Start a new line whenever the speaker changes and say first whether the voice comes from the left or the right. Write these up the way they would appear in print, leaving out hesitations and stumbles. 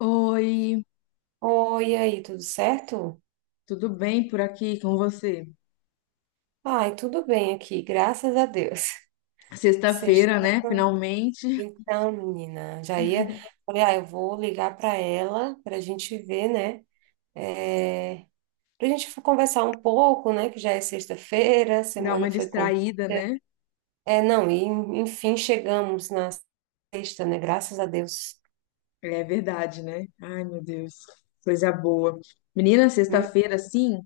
left: Oi,
right: Oi, e aí, tudo certo?
left: tudo bem por aqui com você?
right: Ai, tudo bem aqui, graças a Deus. Sexta.
left: Sexta-feira, né? Finalmente
right: Então, menina, já ia. Falei, ah, eu vou ligar para ela para a gente ver, né? É, para a gente conversar um pouco, né? Que já é sexta-feira, a
left: dá
right: semana
left: uma
right: foi curta.
left: distraída, né?
right: É, não, e enfim, chegamos na sexta, né? Graças a Deus.
left: É verdade, né? Ai, meu Deus, coisa boa. Menina,
right: Hum?
left: sexta-feira, assim,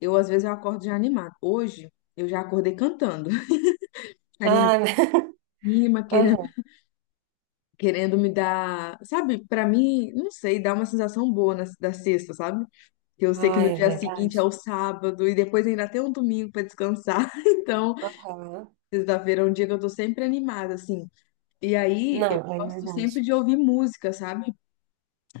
left: eu às vezes eu acordo já animada. Hoje eu já acordei cantando, anima,
right: Ah, né?
left: querendo,
right: Aham.
left: querendo me dar, sabe? Pra mim, não sei, dá uma sensação boa na, da sexta, sabe? Que eu sei que
right: Ah,
left: no
right: é
left: dia seguinte é
right: verdade.
left: o sábado e depois ainda tem um domingo pra descansar. Então,
right: Aham.
left: sexta-feira é um dia que eu tô sempre animada, assim. E aí, eu
right: Não, é
left: gosto sempre
right: verdade.
left: de ouvir música, sabe?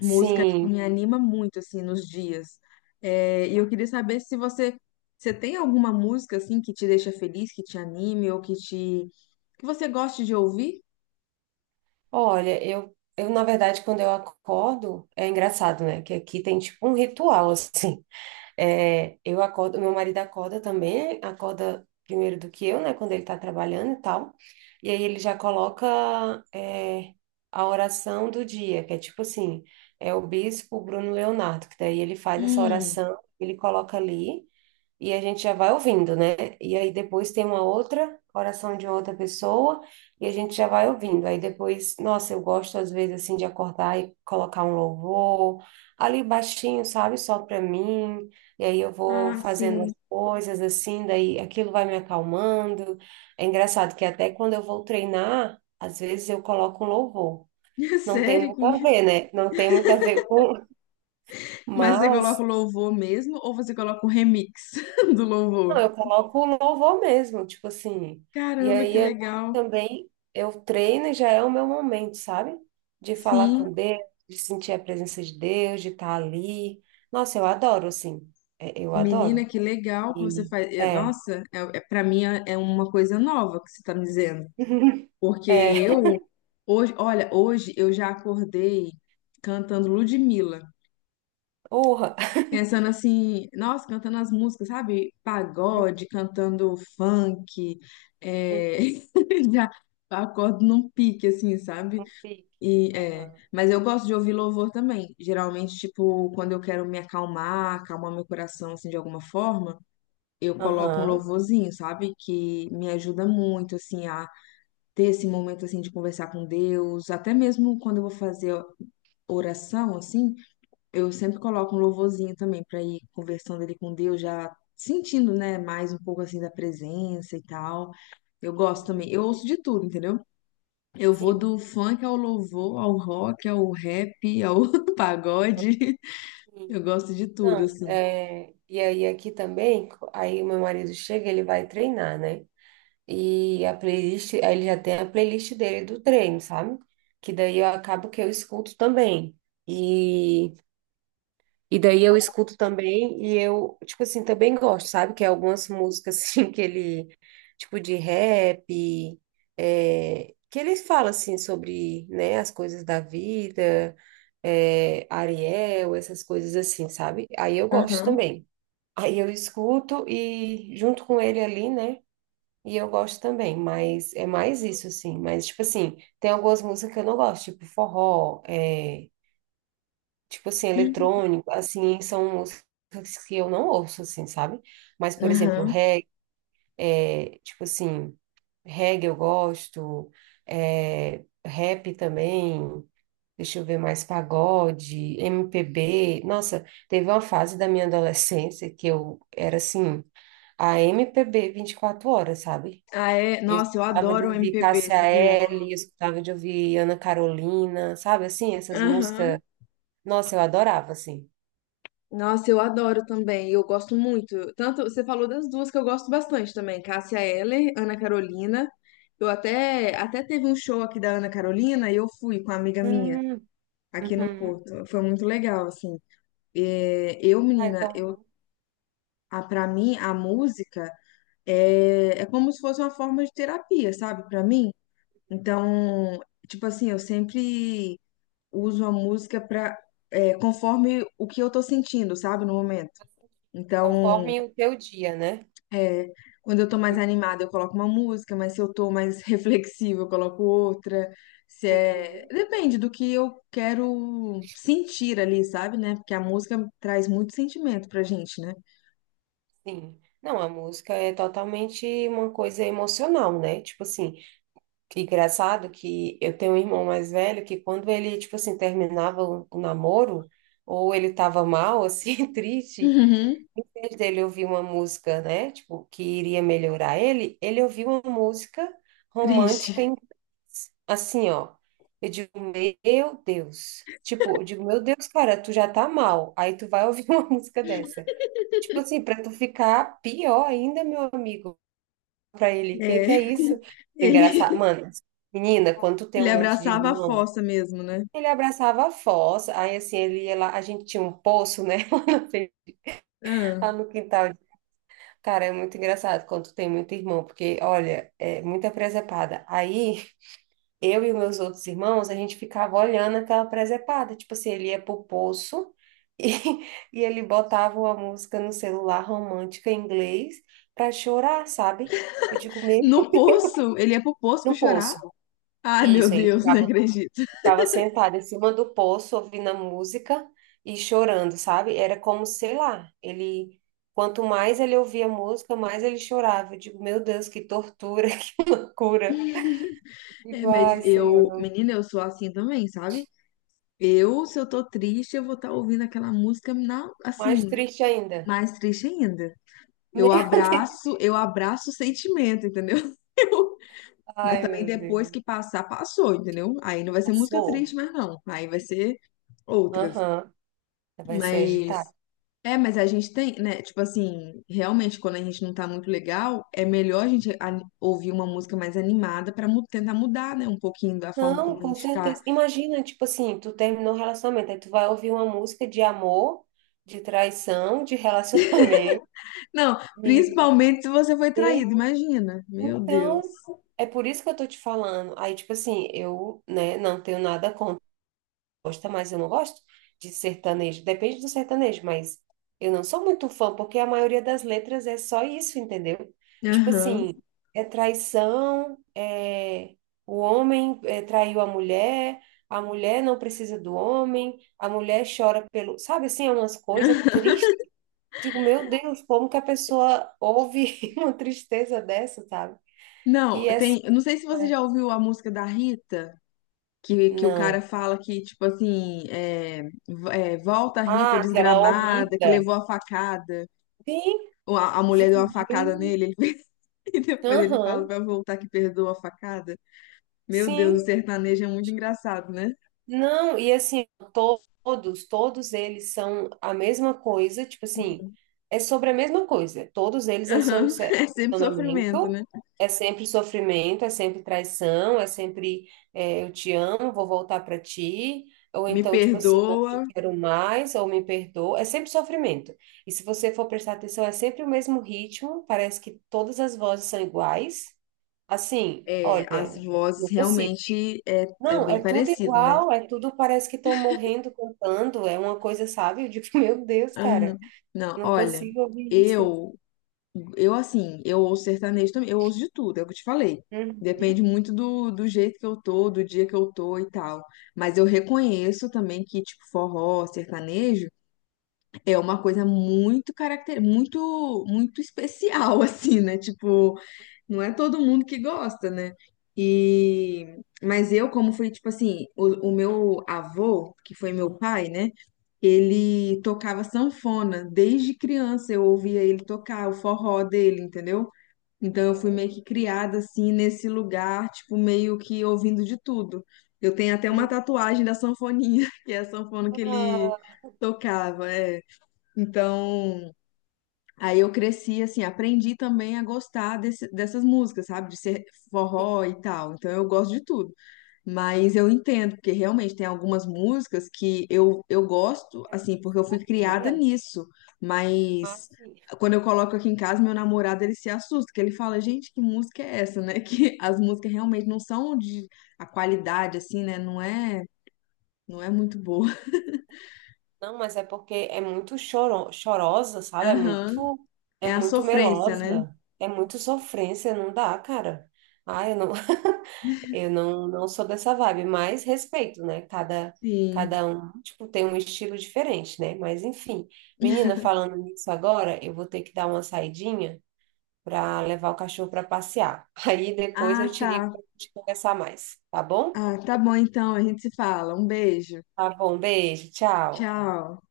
left: Música, tipo, me anima muito, assim, nos dias. É, e eu queria saber se você tem alguma música, assim, que te deixa feliz, que te anime ou que te... que você goste de ouvir?
right: olha, eu na verdade, quando eu acordo, é engraçado, né? Que aqui tem tipo um ritual, assim. É, eu acordo, meu marido acorda também, acorda primeiro do que eu, né? Quando ele tá trabalhando e tal. E aí ele já coloca, é, a oração do dia, que é tipo assim, é o bispo Bruno Leonardo, que daí ele faz essa
left: Hum,
right: oração, ele coloca ali e a gente já vai ouvindo, né? E aí depois tem uma outra oração de outra pessoa e a gente já vai ouvindo. Aí depois, nossa, eu gosto às vezes assim de acordar e colocar um louvor ali baixinho, sabe? Só para mim. E aí eu vou
left: ah,
right: fazendo
left: sim.
right: as coisas assim, daí aquilo vai me acalmando. É engraçado que até quando eu vou treinar, às vezes eu coloco um louvor. Não tem
left: Sério
right: muito a
left: que...
right: ver, né? Não tem muito a ver com,
left: Mas você coloca
right: mas
left: o louvor mesmo ou você coloca o remix do
right: não,
left: louvor?
right: eu coloco o louvor mesmo, tipo assim. E
left: Caramba,
right: aí
left: que
right: eu
left: legal.
right: também eu treino e já é o meu momento, sabe? De falar
left: Sim.
right: com Deus, de sentir a presença de Deus, de estar ali. Nossa, eu adoro, assim. É, eu
left: Menina,
right: adoro.
left: que legal que você
right: E
left: faz. Eh,
right: é,
left: nossa, para mim é uma coisa nova que você tá me dizendo. Porque
right: é,
left: eu, hoje, olha, hoje eu já acordei cantando Ludmilla,
right: urra.
left: pensando assim, nossa, cantando as músicas, sabe? Pagode, cantando funk, é,
right: Uhum,
left: já acordo num pique, assim, sabe?
right: um pique.
left: E, é,
right: Aham.
left: mas eu gosto de ouvir louvor também. Geralmente, tipo, quando eu quero me acalmar, acalmar meu coração, assim, de alguma forma, eu coloco um
right: Aham.
left: louvorzinho, sabe? Que me ajuda muito, assim, a ter esse momento assim de conversar com Deus, até mesmo quando eu vou fazer oração assim, eu sempre coloco um louvorzinho também para ir conversando ali com Deus, já sentindo, né, mais um pouco assim da presença e tal. Eu gosto também,
right: Uhum.
left: eu ouço de tudo, entendeu? Eu vou
right: Sim.
left: do funk ao louvor, ao rock, ao rap, ao
right: Uhum.
left: pagode. Eu
right: Sim.
left: gosto de tudo,
right: Não,
left: assim.
right: é, e aí aqui também, aí o meu marido chega, ele vai treinar, né? E a playlist, aí ele já tem a playlist dele do treino, sabe? Que daí eu acabo que eu escuto também. E, e daí eu escuto também e eu, tipo assim, também gosto, sabe? Que é algumas músicas assim que ele, tipo de rap, é, que ele fala assim sobre, né, as coisas da vida, é, Ariel, essas coisas assim, sabe? Aí eu gosto
left: Aham,
right: também. Aí eu escuto e junto com ele ali, né? E eu gosto também, mas é mais isso, assim. Mas, tipo assim, tem algumas músicas que eu não gosto, tipo forró, é, tipo assim, eletrônico, assim, são músicas que eu não ouço, assim, sabe? Mas, por exemplo,
left: aham.
right: reggae, é, tipo assim, reggae eu gosto, é, rap também, deixa eu ver mais, pagode, MPB. Nossa, teve uma fase da minha adolescência que eu era assim, a MPB 24 horas, sabe?
left: Ah, é.
right: Eu
left: Nossa, eu
right: escutava de
left: adoro o
right: ouvir
left: MPB,
right: Cássia
left: sabia?
right: Eller, eu escutava de ouvir Ana Carolina, sabe assim, essas músicas.
left: Aham.
right: Nossa, eu adorava, assim.
left: Nossa, eu adoro também. Eu gosto muito. Tanto você falou das duas que eu gosto bastante também, Cássia Eller, Ana Carolina. Eu até teve um show aqui da Ana Carolina e eu fui com uma amiga minha
right: Hum,
left: aqui no
right: uhum.
left: Porto. Foi muito legal, assim. É, eu,
right: Ah,
left: menina, eu
right: então,
left: a para mim a música é, é como se fosse uma forma de terapia, sabe? Pra mim. Então, tipo assim, eu sempre uso a música para conforme o que eu tô sentindo, sabe, no momento. Então,
right: conforme o teu dia, né?
left: é, quando eu tô mais
right: Uhum,
left: animada, eu coloco uma música, mas se eu tô mais reflexiva, eu coloco outra. Se é...
right: uhum,
left: Depende do que eu quero sentir ali, sabe, né? Porque a música traz muito sentimento pra gente, né?
right: sim. Não, a música é totalmente uma coisa emocional, né? Tipo assim, que engraçado que eu tenho um irmão mais velho que quando ele, tipo assim, terminava o namoro, ou ele tava mal, assim, triste.
left: Uhum,
right: Em vez dele ouvir uma música, né, tipo, que iria melhorar ele, ele ouviu uma música
left: triste.
right: romântica em assim, ó. Eu digo, meu Deus. Tipo, eu digo, meu Deus, cara, tu já tá mal. Aí tu vai ouvir uma música dessa. Tipo assim, pra tu ficar pior ainda, meu amigo. Pra ele,
left: É,
right: que é isso? Engraçado.
left: ele,
right: Mano, menina, quando tu tem
left: ele
right: um monte de
left: abraçava a
right: irmão,
left: fossa mesmo, né?
right: ele abraçava a fossa. Aí assim, ele ia lá, a gente tinha um poço, né?
left: Ah.
right: Lá no quintal. Cara, é muito engraçado quando tu tem muito irmão, porque, olha, é muita presepada. Aí, eu e os meus outros irmãos, a gente ficava olhando aquela presepada. Tipo assim, ele ia pro poço e, e ele botava uma música no celular romântica em inglês pra chorar, sabe? Eu digo, mesmo
left: No poço, ele ia pro poço pra
right: no
left: chorar.
right: poço.
left: Ai, meu
right: Isso, ele
left: Deus, não
right: ficava
left: acredito.
right: Ficava sentada em cima do poço, ouvindo a música e chorando, sabe? Era como, sei lá, ele. Quanto mais ele ouvia a música, mais ele chorava. Eu digo, meu Deus, que tortura, que loucura. E
left: É, mas
right: vai, Senhor,
left: eu,
right: não.
left: menina, eu sou assim também, sabe? Eu, se eu tô triste, eu vou estar ouvindo aquela música na,
right: Mais
left: assim,
right: triste ainda.
left: mais triste ainda.
right: Meu
left: Eu
right: Deus.
left: abraço, eu abraço o sentimento, entendeu? Eu- mas
right: Ai,
left: também
right: meu
left: depois que
right: Deus.
left: passar, passou, entendeu? Aí não vai ser música triste,
right: Passou?
left: mas não. Aí vai ser outras.
right: Aham. Vai ser
left: Mas
right: agitado.
left: é, mas a gente tem, né? Tipo assim, realmente quando a gente não tá muito legal, é melhor a gente ani- ouvir uma música mais animada para tentar mudar, né, um pouquinho da forma
right: Não,
left: como a
right: com
left: gente tá.
right: certeza. Imagina, tipo assim, tu terminou o relacionamento, aí tu vai ouvir uma música de amor, de traição, de relacionamento.
left: Não,
right: Meu
left: principalmente se você foi traído, imagina. Meu Deus.
right: Então, é por isso que eu tô te falando. Aí, tipo assim, eu, né, não tenho nada contra, gosta, mas eu não gosto de sertanejo. Depende do sertanejo, mas eu não sou muito fã, porque a maioria das letras é só isso, entendeu? Tipo
left: Aham.
right: assim, é traição, é o homem é, traiu a mulher não precisa do homem, a mulher chora pelo, sabe assim, é umas coisas tristes. Digo, meu Deus, como que a pessoa ouve uma tristeza dessa, sabe?
left: Não,
right: Que é.
left: tem. Eu não sei se você já ouviu a música da Rita, que o cara
right: Não.
left: fala que, tipo assim, é, v- é, volta a Rita
right: Ah, aquela
left: desgramada, que
right: horrida.
left: levou a facada,
right: Sim,
left: ou a
right: de
left: mulher deu uma facada
right: pudim.
left: nele, ele fez- e depois ele fala
right: Aham,
left: pra voltar que perdoa a facada. Meu Deus, o
right: sim.
left: sertanejo é muito engraçado, né?
right: Não, e assim, todos eles são a mesma coisa, tipo assim, é sobre a mesma coisa. Todos eles é sobre
left: Aham,
right: é
left: é sempre sofrimento,
right: relacionamento,
left: né?
right: é sempre sofrimento, é sempre traição, é sempre é, eu te amo, vou voltar pra ti, ou
left: Me
right: então, tipo assim, não
left: perdoa,
right: te quero mais, ou me perdoa, é sempre sofrimento. E se você for prestar atenção, é sempre o mesmo ritmo, parece que todas as vozes são iguais. Assim,
left: é, as
right: olha,
left: vozes
right: não consigo.
left: realmente é, é
right: Não, é
left: bem
right: tudo
left: parecido, né?
right: igual, é tudo parece que estão morrendo cantando, é uma coisa, sabe? Eu digo, meu Deus,
left: Aham.
right: cara,
left: Não,
right: eu não
left: olha,
right: consigo ouvir isso.
left: eu. Eu, assim, eu ouço sertanejo também, eu ouço de tudo, é o que eu te falei. Depende
right: Uhum,
left: muito do jeito que eu tô, do dia que eu tô e tal. Mas eu reconheço também que, tipo, forró, sertanejo. É uma coisa muito caracter, muito especial assim, né? Tipo, não é todo mundo que gosta, né? E mas eu como fui tipo assim, o meu avô, que foi meu pai, né? Ele tocava sanfona desde criança, eu ouvia ele tocar o forró dele, entendeu? Então eu fui
right: uhum,
left: meio que criada assim nesse lugar, tipo meio que ouvindo de tudo. Eu tenho até uma
right: uhum.
left: tatuagem da sanfoninha, que é a sanfona que ele
right: Ah,
left: tocava, é. Então, aí eu cresci, assim, aprendi também a gostar desse- dessas músicas, sabe? De ser forró
right: sim,
left: e tal. Então, eu gosto de tudo. Mas eu entendo, porque realmente tem algumas músicas que eu gosto,
right: é
left: assim,
right: muito
left: porque eu fui criada
right: choradeira.
left: nisso.
right: Ah,
left: Mas
right: sim.
left: quando eu coloco aqui em casa, meu namorado, ele se assusta, que ele fala, gente, que música é essa, né? Que as músicas realmente não são de... A qualidade, assim, né? Não é, não é muito boa.
right: Não, mas é porque é muito choro, chorosa, sabe?
left: Aham.
right: É
left: É a
right: muito
left: sofrência, né?
right: melosa, é muito sofrência, não dá, cara. Ai, eu não, não sou dessa vibe, mas respeito, né? Cada,
left: Sim.
right: cada um, tipo, tem um estilo diferente, né? Mas enfim, menina, falando nisso agora, eu vou ter que dar uma saidinha para levar o cachorro para passear. Aí depois eu
left: Ah,
right: te ligo
left: tá.
right: para gente conversar mais, tá bom?
left: Ah, tá bom então, a gente se fala. Um beijo.
right: Tá bom, beijo, tchau.
left: Tchau.